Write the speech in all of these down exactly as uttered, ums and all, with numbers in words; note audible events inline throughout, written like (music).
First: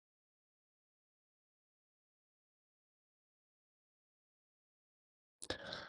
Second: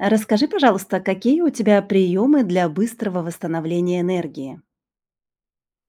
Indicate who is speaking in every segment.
Speaker 1: Расскажи, пожалуйста, какие у тебя приемы для быстрого восстановления энергии?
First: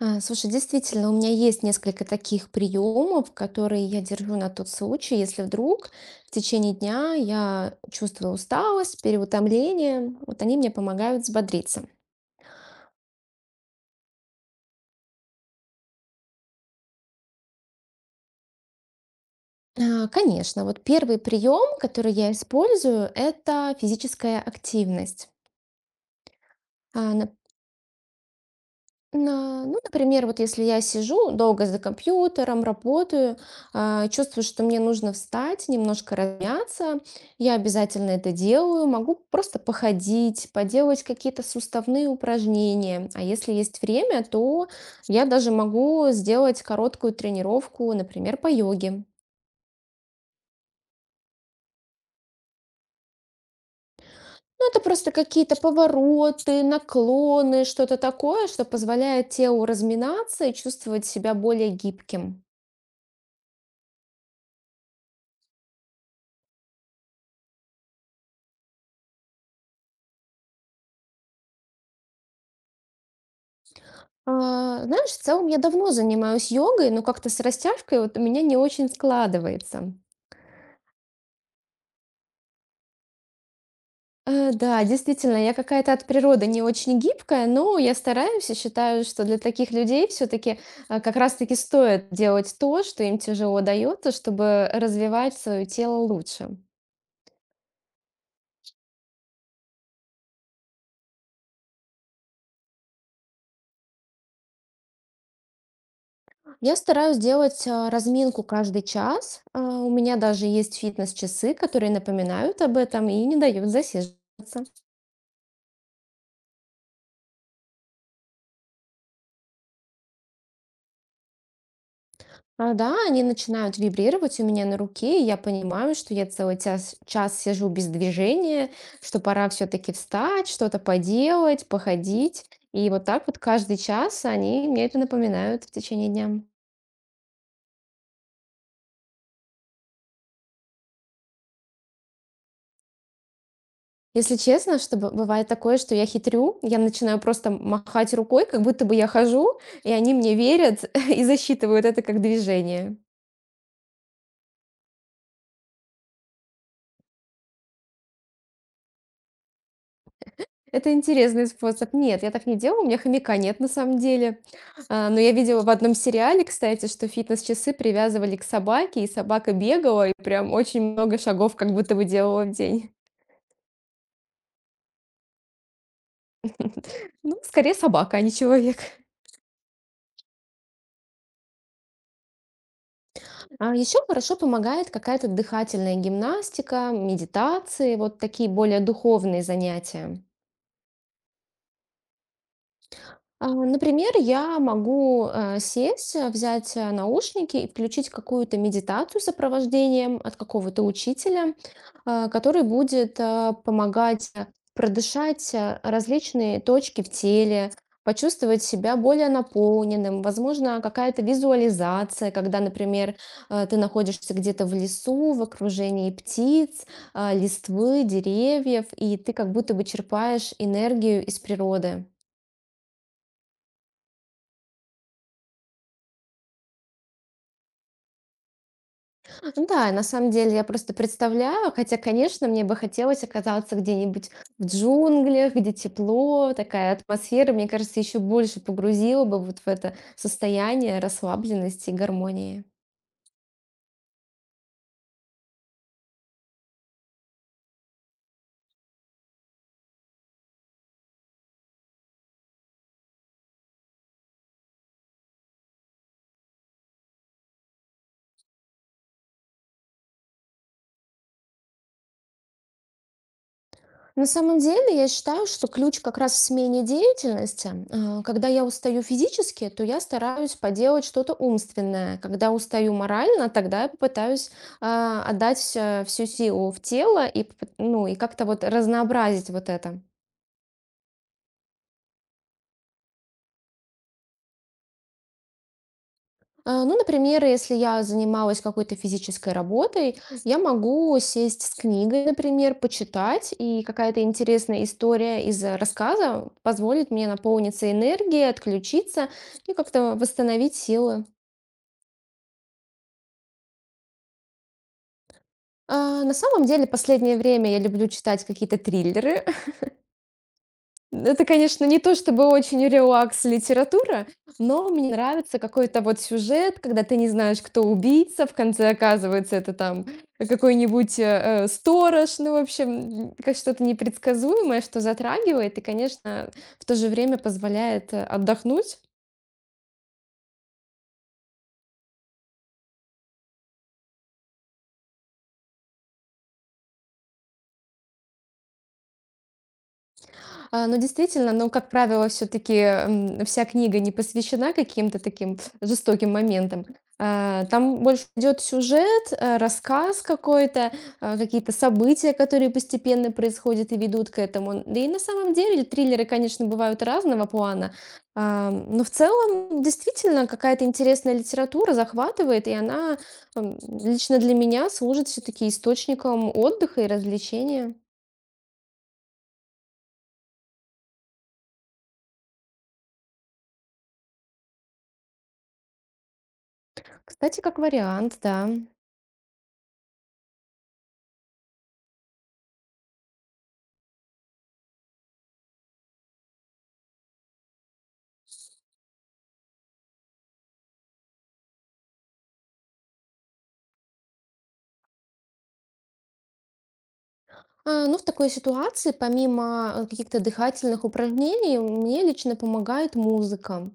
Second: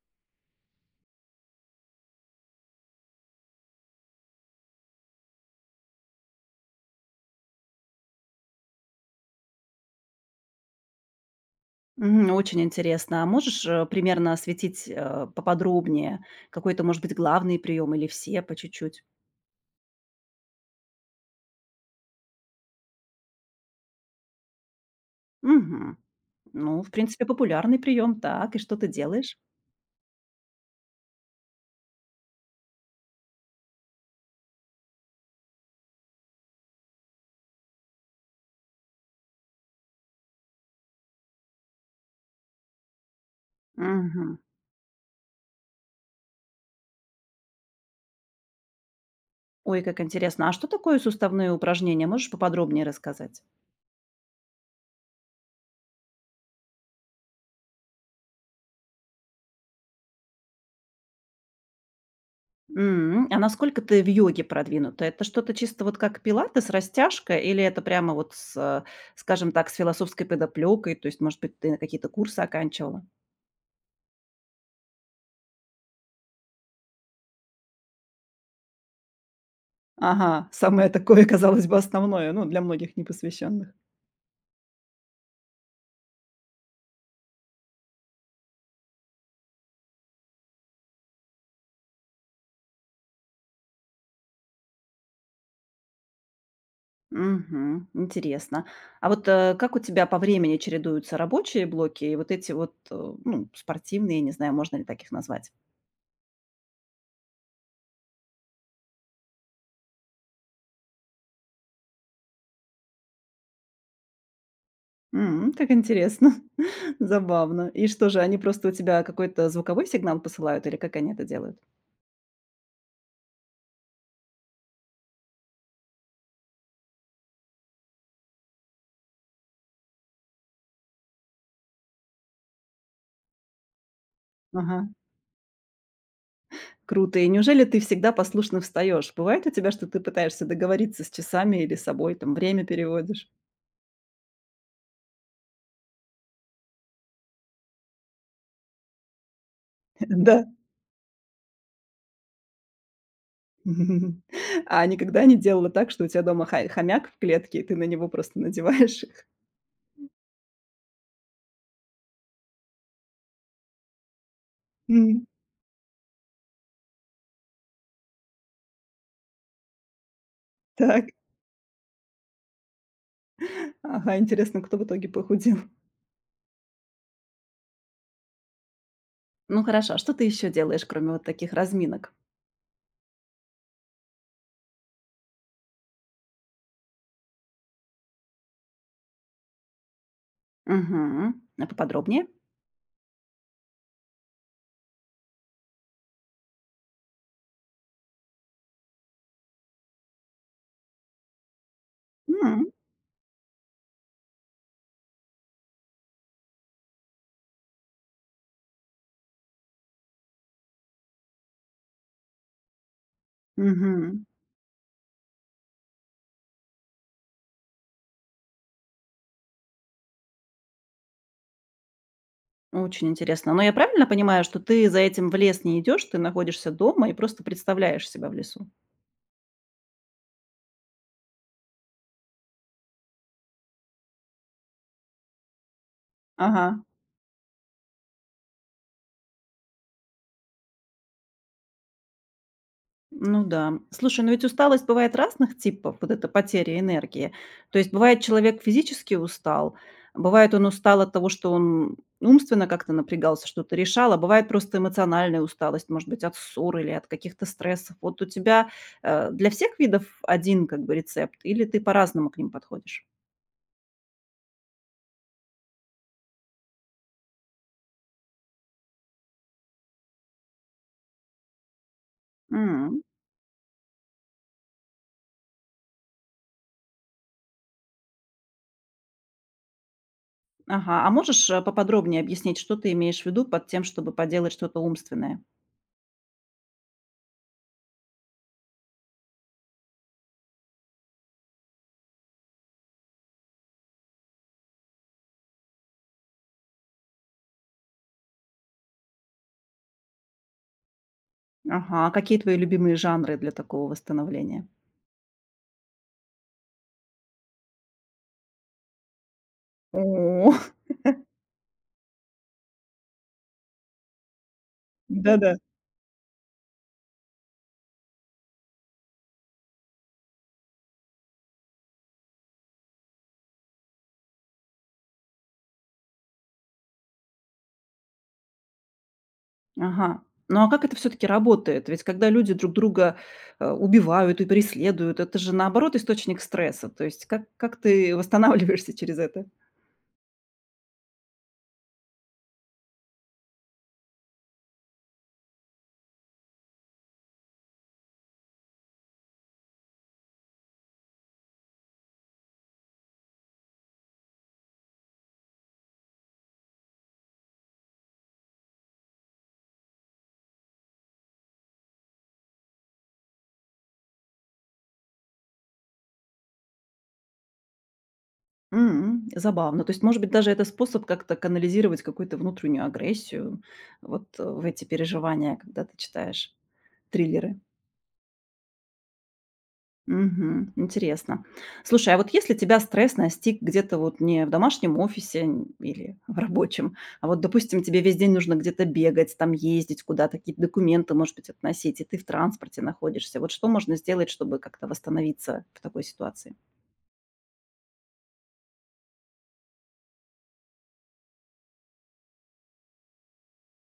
Speaker 2: А, Слушай, действительно, у меня есть несколько таких приемов, которые я держу на тот случай, если вдруг в течение дня я чувствую усталость, переутомление, вот они мне помогают взбодриться.
Speaker 1: Мгм, очень интересно. А можешь, э, примерно осветить, э, поподробнее? Какой-то, может быть, главный прием или все по чуть-чуть?
Speaker 2: А, Конечно, вот первый прием, который я использую, это физическая активность.
Speaker 1: Мгм. Ну, в
Speaker 2: А,
Speaker 1: принципе, популярный прием. Так, и что ты делаешь?
Speaker 2: На- Ну, например, вот если я сижу долго за компьютером, работаю, а, чувствую, что мне нужно встать, немножко размяться, я обязательно это делаю. Могу просто походить, поделать какие-то суставные упражнения. А если есть время,
Speaker 1: Мгм.
Speaker 2: то я даже могу сделать короткую тренировку, например, по йоге.
Speaker 1: Ой, как интересно. А что такое суставные упражнения? Можешь поподробнее рассказать?
Speaker 2: Ну, это просто какие-то повороты, наклоны, что-то такое, что позволяет телу разминаться и чувствовать себя более гибким.
Speaker 1: М, а насколько ты в йоге продвинута? Это что-то чисто вот как пилатес, растяжка, или это прямо вот с, э, скажем так, с философской подоплёкой? То есть, может быть, ты какие-то курсы оканчивала?
Speaker 2: А, знаешь, в целом я давно занимаюсь йогой, но как-то с растяжкой вот у меня не очень складывается.
Speaker 1: Ага, самое такое, (laughs) казалось бы, основное, ну, для многих непосвященных.
Speaker 2: Э, да, действительно, я какая-то от природы не очень гибкая, но я стараюсь и считаю, что для таких людей все-таки как раз-таки стоит делать то, что им тяжело дается, чтобы развивать свое тело лучше.
Speaker 1: Мгм. Интересно. А вот, э, как у тебя по времени чередуются рабочие блоки и вот эти вот, э, ну, спортивные, не знаю, можно ли таких назвать?
Speaker 2: Я стараюсь делать а, разминку каждый час. А, У меня даже есть фитнес-часы, которые напоминают об этом и не дают засиживаться.
Speaker 1: М, как интересно, (laughs) забавно. И что же, они просто у тебя какой-то звуковой сигнал посылают или как они это делают?
Speaker 2: А, да, они начинают вибрировать у меня на руке, и я понимаю, что я целый тяс- час сижу без движения, что пора все-таки встать, что-то поделать, походить. И вот так вот каждый час они мне
Speaker 1: Ага,
Speaker 2: это напоминают в течение дня.
Speaker 1: круто. И неужели ты всегда послушно встаешь? Бывает у тебя, что ты пытаешься договориться с часами или с собой, там время переводишь?
Speaker 2: Если честно, что бы- бывает такое, что я хитрю, я начинаю просто махать рукой, как будто бы я хожу, и они
Speaker 1: (laughs)
Speaker 2: мне
Speaker 1: Да.
Speaker 2: верят (laughs) и засчитывают это как движение.
Speaker 1: (laughs) А никогда не делала так, что у тебя дома хо хомяк в клетке, и ты на него просто надеваешь их?
Speaker 2: Это интересный способ. Нет, я так не делала, у меня хомяка нет на самом деле. А, но
Speaker 1: М,
Speaker 2: я видела в одном сериале, кстати, что фитнес-часы привязывали к собаке, и собака бегала, и прям очень
Speaker 1: так.
Speaker 2: много шагов как будто бы делала в день.
Speaker 1: Ага, интересно, кто в итоге похудел?
Speaker 2: Ну, скорее собака, а не человек.
Speaker 1: Ну хорошо, а что ты еще делаешь, кроме вот таких разминок?
Speaker 2: А еще хорошо помогает какая-то дыхательная гимнастика, медитации, вот такие более духовные занятия.
Speaker 1: Мгм. А поподробнее?
Speaker 2: А, Например, я могу э, сесть, э, взять э, наушники и включить какую-то медитацию с сопровождением от какого-то учителя, э, который
Speaker 1: М,
Speaker 2: будет э, помогать э, продышать э, различные точки в теле, почувствовать себя более наполненным. Возможно, какая-то визуализация, когда, например, э, ты
Speaker 1: мгм.
Speaker 2: находишься где-то в лесу, в окружении птиц, э, листвы, деревьев, и ты как будто бы черпаешь энергию из природы.
Speaker 1: Очень интересно. Но я правильно понимаю, что ты за этим в лес не идешь, ты находишься дома и просто представляешь себя в лесу?
Speaker 2: Ну да, на самом деле я просто представляю, хотя, конечно, мне бы хотелось оказаться где-нибудь в джунглях, где тепло,
Speaker 1: Ага,
Speaker 2: такая атмосфера, мне кажется, еще больше погрузила бы вот в это состояние расслабленности и гармонии.
Speaker 1: ну да. Слушай, ну ведь усталость бывает разных типов, вот эта потеря энергии. То есть бывает, человек физически устал, бывает, он устал от того, что он умственно как-то напрягался, что-то решал, а бывает просто эмоциональная усталость, может быть, от ссор или от каких-то стрессов. Вот у тебя э, для всех видов один как бы рецепт, или ты по-разному к ним подходишь?
Speaker 2: На самом деле, я считаю, что ключ как раз в смене деятельности. А, Когда я устаю физически, то я стараюсь поделать что-то умственное. Когда устаю
Speaker 1: М,
Speaker 2: морально, тогда я попытаюсь а, отдать всё- всю силу в тело и, поп- ну, и как-то вот разнообразить вот это.
Speaker 1: ага, а можешь э, поподробнее объяснить, что ты имеешь в виду под тем, чтобы поделать что-то умственное?
Speaker 2: А, Ну, например, если я занималась какой-то физической работой, я могу сесть с книгой, например, почитать, и какая-то интересная история из э, рассказа позволит мне наполниться энергией, отключиться и как-то восстановить силы.
Speaker 1: Ага, а какие твои любимые жанры для такого восстановления?
Speaker 2: А, На самом деле, последнее время я люблю читать какие-то триллеры, (laughs)
Speaker 1: О,
Speaker 2: Это, конечно, не то чтобы очень релакс литература, но мне
Speaker 1: (laughs) да-да.
Speaker 2: нравится какой-то вот сюжет, когда ты не знаешь, кто убийца, в конце оказывается это там какой-нибудь, э, э, сторож, ну, в общем, м, как что-то непредсказуемое, что затрагивает и, конечно, в то же время позволяет, э, отдохнуть.
Speaker 1: Ага. Ну, а как это все таки работает? Ведь когда люди друг друга, э, убивают и преследуют, это же, наоборот, источник стресса. То есть как как ты восстанавливаешься через это?
Speaker 2: А, ну, действительно, но, как правило, все-таки вся книга не посвящена каким-то таким жестоким моментам. А, Там больше идет сюжет, э, рассказ какой-то, а, какие-то события, которые постепенно происходят и ведут к этому. Да и на самом деле триллеры, конечно, бывают разного плана, А, но в целом действительно какая-то интересная литература захватывает, и она м, лично для меня служит все-таки источником отдыха и развлечения.
Speaker 1: М, забавно. То есть, может быть, даже это способ как-то канализировать какую-то внутреннюю агрессию вот э, в эти переживания, когда ты читаешь триллеры?
Speaker 2: Кстати, как вариант, да.
Speaker 1: Мгм. Интересно. Слушай, а вот если тебя стресс настиг где-то вот не в домашнем офисе н- или в рабочем, а вот, допустим, тебе весь день нужно где-то бегать, там ездить куда-то, какие-то документы, может быть, относить, и ты в транспорте находишься, вот что можно сделать, чтобы как-то восстановиться в такой ситуации?
Speaker 2: А, Ну, в такой ситуации, помимо э, каких-то дыхательных упражнений, мне лично помогает музыка.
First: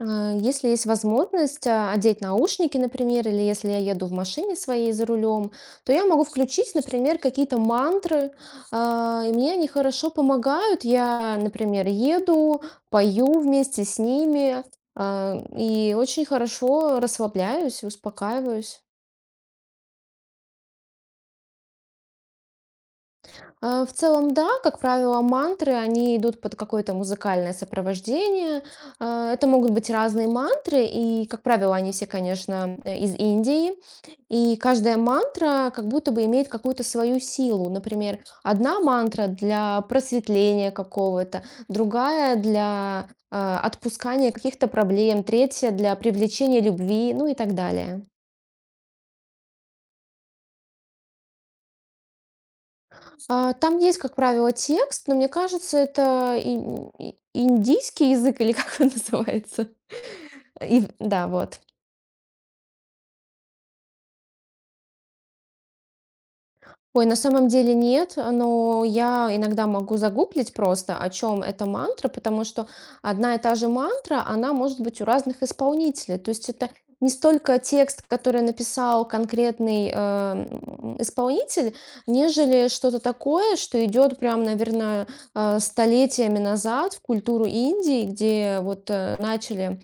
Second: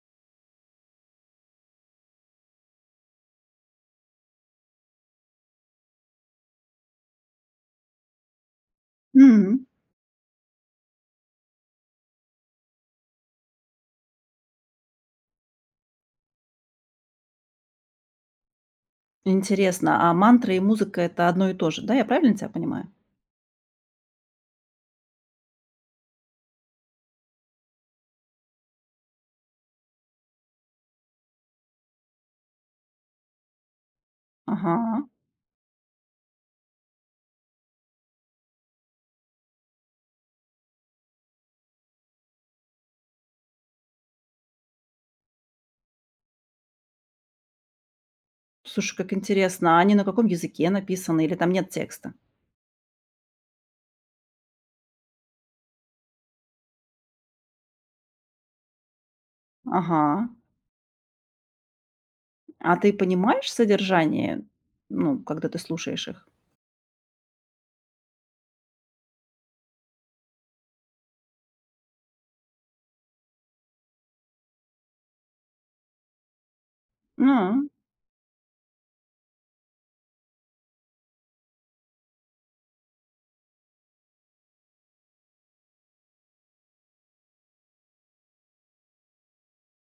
Speaker 2: А, Если есть возможность а, одеть наушники, например, или если я еду в машине своей за рулем, то я могу включить, например, какие-то мантры, а, и мне
Speaker 1: Мгм,
Speaker 2: они хорошо помогают. Я, например, еду, пою вместе с ними, а, и очень хорошо расслабляюсь, успокаиваюсь.
Speaker 1: интересно. А мантра и музыка – это одно и то же, да? Я правильно тебя понимаю?
Speaker 2: Э, В целом, да, как правило, мантры, они идут под какое-то музыкальное сопровождение. Э, Это могут быть разные мантры, и, как правило, они все, конечно, э, из Индии. И каждая
Speaker 1: Ага.
Speaker 2: мантра как будто бы имеет какую-то свою силу. Например, одна мантра для просветления какого-то, другая для э, отпускания каких-то проблем, третья для привлечения любви, ну и так далее.
Speaker 1: Слушай, как интересно. А они на каком языке написаны или там нет текста?
Speaker 2: А, Там есть, как правило, текст, но мне кажется, это ин- и- индийский язык или как он (laughs) называется.
Speaker 1: Ага.
Speaker 2: И, да, вот.
Speaker 1: А ты понимаешь содержание, ну, когда ты слушаешь их?
Speaker 2: Ой, на самом деле нет, но я иногда могу загуглить просто, о чем эта мантра, потому что одна и та же мантра, она может быть у разных исполнителей. То есть это не
Speaker 1: А,
Speaker 2: столько текст, который написал конкретный э, м, исполнитель, нежели что-то такое, что идет прям, наверное, э, столетиями назад в культуру Индии, где вот э, начали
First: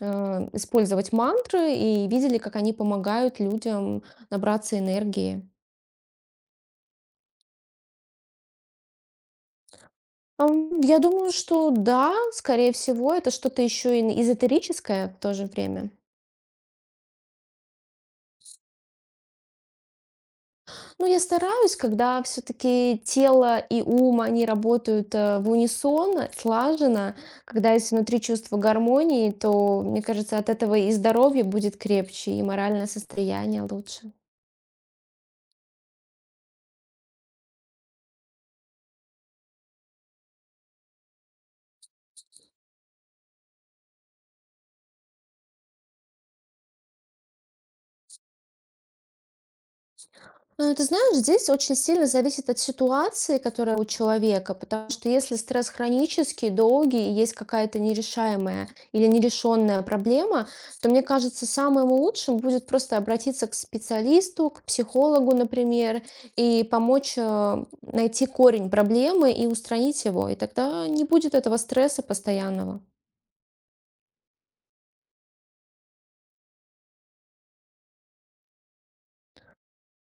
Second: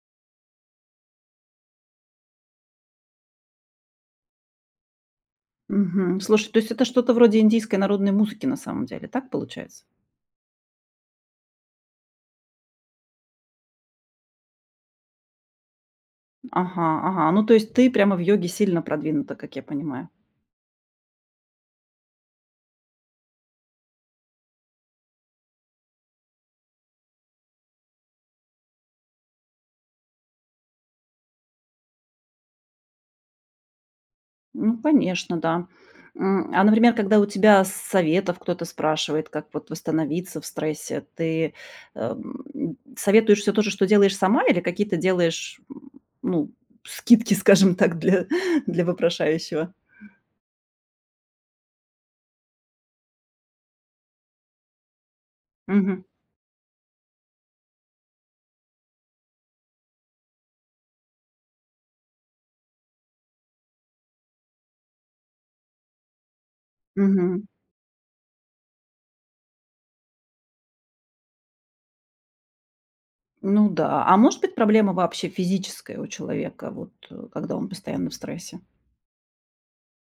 Speaker 2: э, использовать мантры и видели, как они помогают людям набраться энергии.
Speaker 1: мгм. Слушай, то есть это что-то вроде индийской народной музыки на самом деле, так получается?
Speaker 2: Ам, я думаю, что да, скорее всего, это что-то еще и эзотерическое в то же время.
Speaker 1: Ага, ага. Ну, то есть ты прямо в йоге сильно продвинута, как я понимаю.
Speaker 2: Но я стараюсь, когда все-таки тело и ум, они работают э, в унисон, слаженно, когда есть внутри чувство гармонии, то, мне кажется, от этого и здоровье будет крепче, и моральное состояние лучше.
Speaker 1: Ну, конечно, да. М, а, например, когда у тебя советов кто-то спрашивает, как вот восстановиться в стрессе, ты эм, советуешь все то же, что делаешь сама, или какие-то делаешь, м, ну, скидки, скажем так, для, (laughs) для вопрошающего?
Speaker 2: Ну, ты знаешь, здесь очень сильно зависит от ситуации, которая у человека, потому что если стресс
Speaker 1: Мгм.
Speaker 2: хронический, долгий, и есть какая-то нерешаемая или нерешенная проблема, то, мне кажется, самым лучшим будет просто обратиться к специалисту, к психологу, например, и помочь
Speaker 1: Мгм.
Speaker 2: э, найти корень проблемы и устранить его. И тогда не будет этого стресса постоянного.
Speaker 1: Ну да. А может быть, проблема вообще физическая у человека, вот, э, когда он постоянно в стрессе?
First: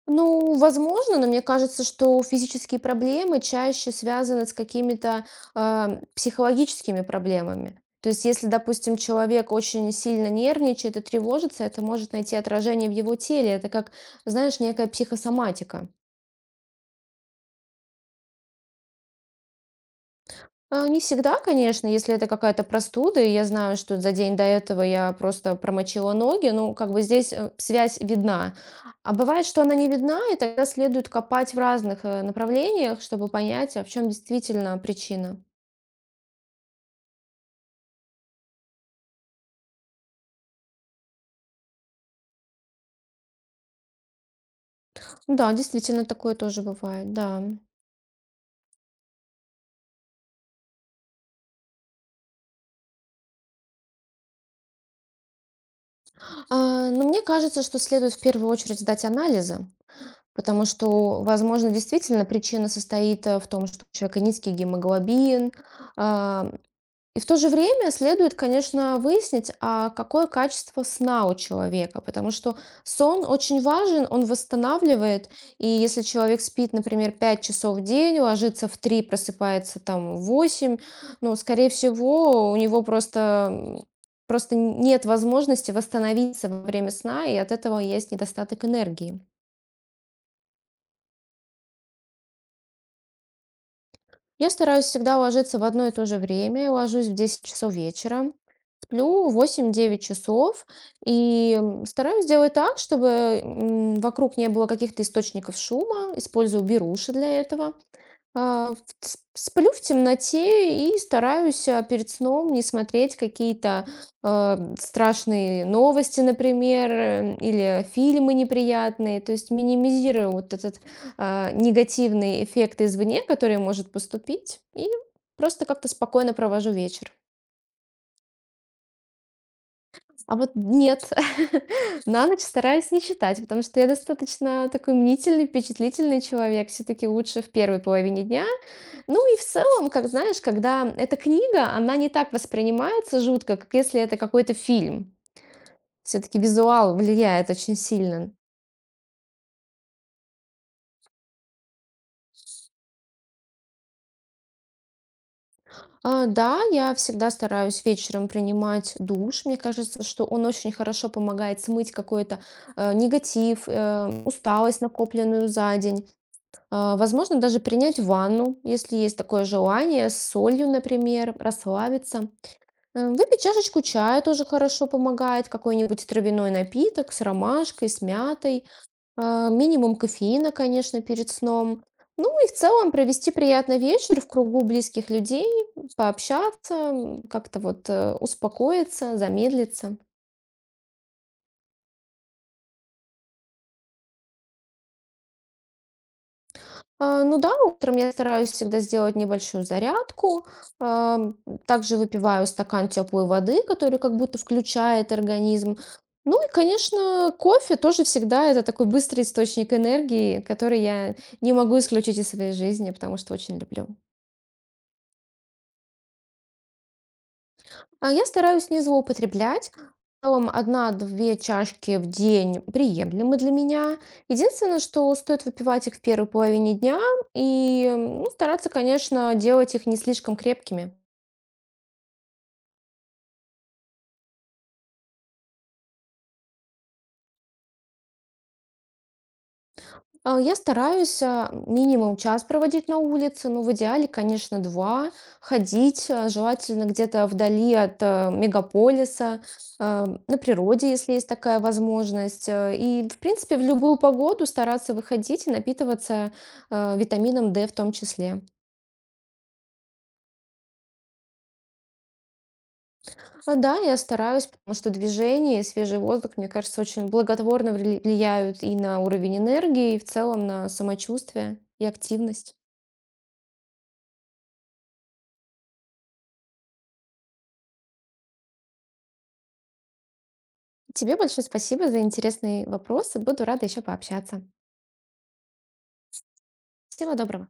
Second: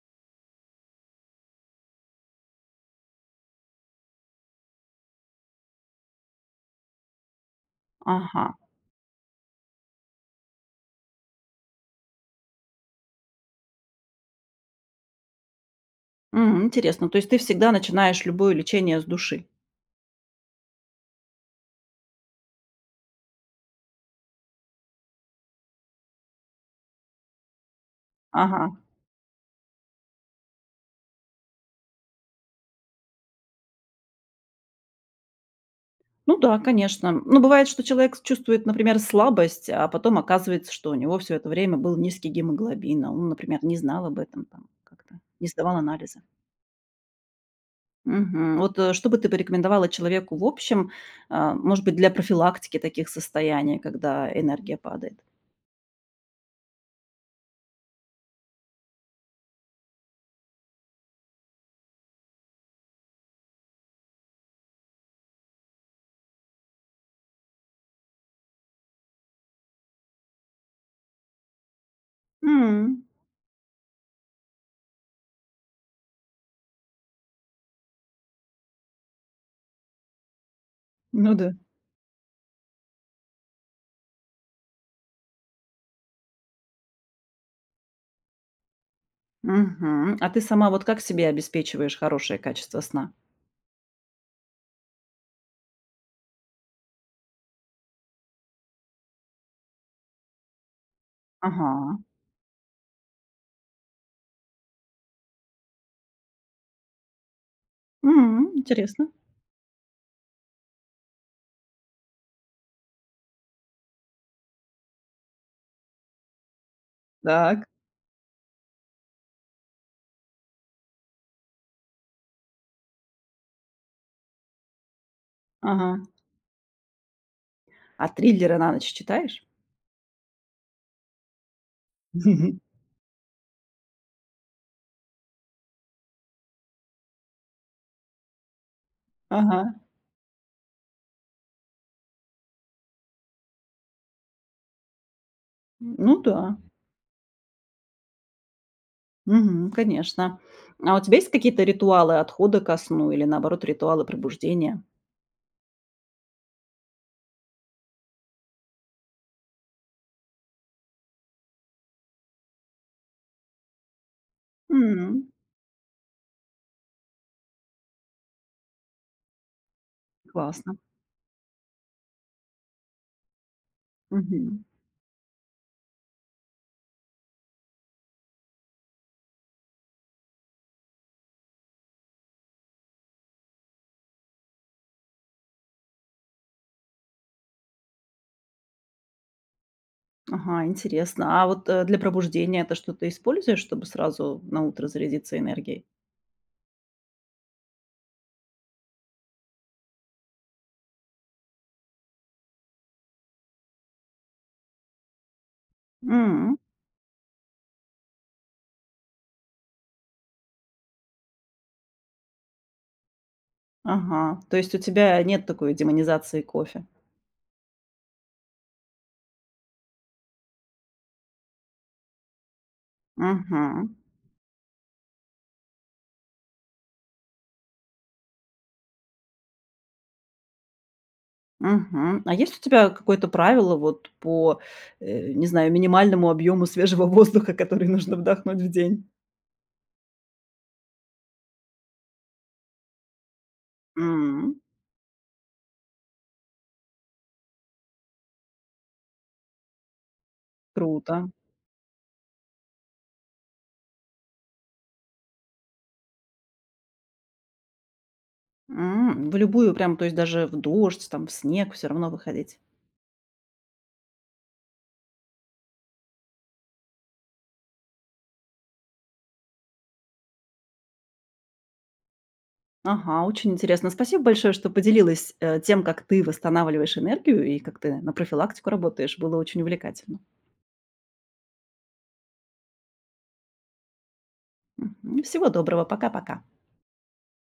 Speaker 2: Ну, возможно, но мне кажется, что физические проблемы чаще связаны с какими-то а, психологическими проблемами. То есть,
Speaker 1: Ага.
Speaker 2: если, допустим, человек очень сильно нервничает и тревожится, это может найти отражение в его теле. Это как, знаешь, некая психосоматика.
Speaker 1: М, интересно. То есть ты всегда начинаешь любое лечение с души?
Speaker 2: А, не всегда, конечно, если это какая-то простуда, и я знаю, что за день до этого я просто промочила ноги, ну, как бы здесь э, связь видна.
Speaker 1: Ага.
Speaker 2: А бывает, что она не видна, и тогда следует копать в разных э, направлениях, чтобы понять, а в чем действительно причина.
Speaker 1: Ну да, конечно. Ну, бывает, что человек чувствует, например, слабость, а потом оказывается, что у него все это время был низкий гемоглобин, а он, например, не знал об этом, там, как-то не
Speaker 2: Да,
Speaker 1: сдавал
Speaker 2: действительно,
Speaker 1: анализы.
Speaker 2: такое тоже бывает, да.
Speaker 1: Мгм. Вот э, что бы ты порекомендовала человеку в общем, а, может быть, для профилактики таких состояний, когда энергия падает?
Speaker 2: А, но мне кажется, что следует в первую очередь сдать анализы, потому что, возможно, действительно причина состоит э, в том, что у человека низкий гемоглобин, а, И в то же время следует, конечно, выяснить, а какое качество сна у человека, потому что
Speaker 1: М,
Speaker 2: сон очень важен, он восстанавливает, и если человек спит, например, пять часов в день, ложится в три, просыпается там в восемь,
Speaker 1: ну
Speaker 2: ну,
Speaker 1: да.
Speaker 2: скорее всего, у него просто, м, просто нет возможности восстановиться во время сна, и от этого есть недостаток энергии.
Speaker 1: Мгм. А ты сама вот как себе обеспечиваешь хорошее качество сна?
Speaker 2: Я стараюсь всегда ложиться в одно и то же время, ложусь в десять часов вечера. Сплю восемь-девять часов и, м,
Speaker 1: Ага.
Speaker 2: стараюсь делать так, чтобы, м, вокруг не было каких-то источников шума. Использую беруши для этого.
Speaker 1: М,
Speaker 2: А, в
Speaker 1: интересно.
Speaker 2: ц Сплю в темноте и стараюсь, а, перед сном не смотреть какие-то, а, страшные новости, например, э,
Speaker 1: Так.
Speaker 2: или фильмы неприятные. То есть минимизирую вот этот, а, негативный эффект извне, который может поступить, и просто как-то
Speaker 1: Ага.
Speaker 2: спокойно провожу вечер.
Speaker 1: А триллеры на ночь читаешь?
Speaker 2: А вот нет, (laughs) на ночь
Speaker 1: (laughs)
Speaker 2: стараюсь не читать, потому что я достаточно такой мнительный, впечатлительный человек, все-таки лучше в первой половине дня. Ну и в
Speaker 1: Ага.
Speaker 2: целом, как знаешь, когда эта книга, она не так воспринимается жутко, как если это какой-то фильм.
Speaker 1: Ну
Speaker 2: Все-таки
Speaker 1: да.
Speaker 2: визуал влияет очень сильно.
Speaker 1: Мгм, конечно. А у тебя есть какие-то ритуалы отхода ко сну или, наоборот, ритуалы пробуждения?
Speaker 2: А, да, я всегда стараюсь вечером принимать душ. Мне кажется, что он очень хорошо помогает смыть какой-то э, негатив, э, усталость,
Speaker 1: М,
Speaker 2: накопленную за день. А, Возможно, даже принять ванну, если есть такое желание, с солью,
Speaker 1: классно.
Speaker 2: например, расслабиться. Э, Выпить чашечку чая тоже
Speaker 1: Мгм.
Speaker 2: хорошо помогает, какой-нибудь травяной напиток с ромашкой, с мятой, а, минимум кофеина, конечно, перед сном. Ну и в целом провести приятный вечер в кругу близких людей, пообщаться, м, как-то вот э, успокоиться, замедлиться.
Speaker 1: Ага, интересно. А вот, э, для пробуждения это что-то используешь, чтобы сразу на утро зарядиться энергией?
Speaker 2: А, Ну да, утром я стараюсь всегда сделать небольшую зарядку. ам, Также выпиваю стакан теплой воды, который как будто включает организм. Ну и,
Speaker 1: М,
Speaker 2: конечно, кофе тоже всегда это такой быстрый источник энергии, который я не могу исключить из своей жизни, потому что очень люблю.
Speaker 1: ага. То есть у тебя нет такой демонизации кофе?
Speaker 2: А я стараюсь не злоупотреблять. В целом одна-две чашки в день приемлемы для
Speaker 1: Мгм.
Speaker 2: меня. Единственное, что стоит выпивать их в первой половине дня и, м, ну, стараться, конечно, делать их не слишком крепкими.
Speaker 1: Мгм. А есть у тебя какое-то правило вот по, э, не знаю, минимальному объему свежего (laughs) воздуха, который нужно вдохнуть в день?
Speaker 2: А, Я стараюсь а, минимум час проводить на улице, но в идеале, конечно,
Speaker 1: М.
Speaker 2: два. Ходить а, желательно где-то вдали от э, мегаполиса, а, на природе, если
Speaker 1: Круто.
Speaker 2: есть такая возможность. Э, И, в принципе, в любую погоду стараться выходить и напитываться э, витамином дэ в том числе.
Speaker 1: М. В любую прям, то есть даже в дождь, там, в снег все равно выходить.
Speaker 2: А, Да, я стараюсь, потому что движение и свежий воздух, мне кажется, очень благотворно вли- влияют и на уровень энергии, и в целом на самочувствие и активность.
Speaker 1: Ага, очень интересно. Спасибо большое, что поделилась, э, тем, как ты восстанавливаешь энергию и как ты на профилактику работаешь. Было очень увлекательно.
Speaker 2: Тебе большое спасибо за интересные вопросы. Буду рада еще пообщаться.
Speaker 1: Мгм. Всего доброго. Пока-пока.
Speaker 2: Всего доброго.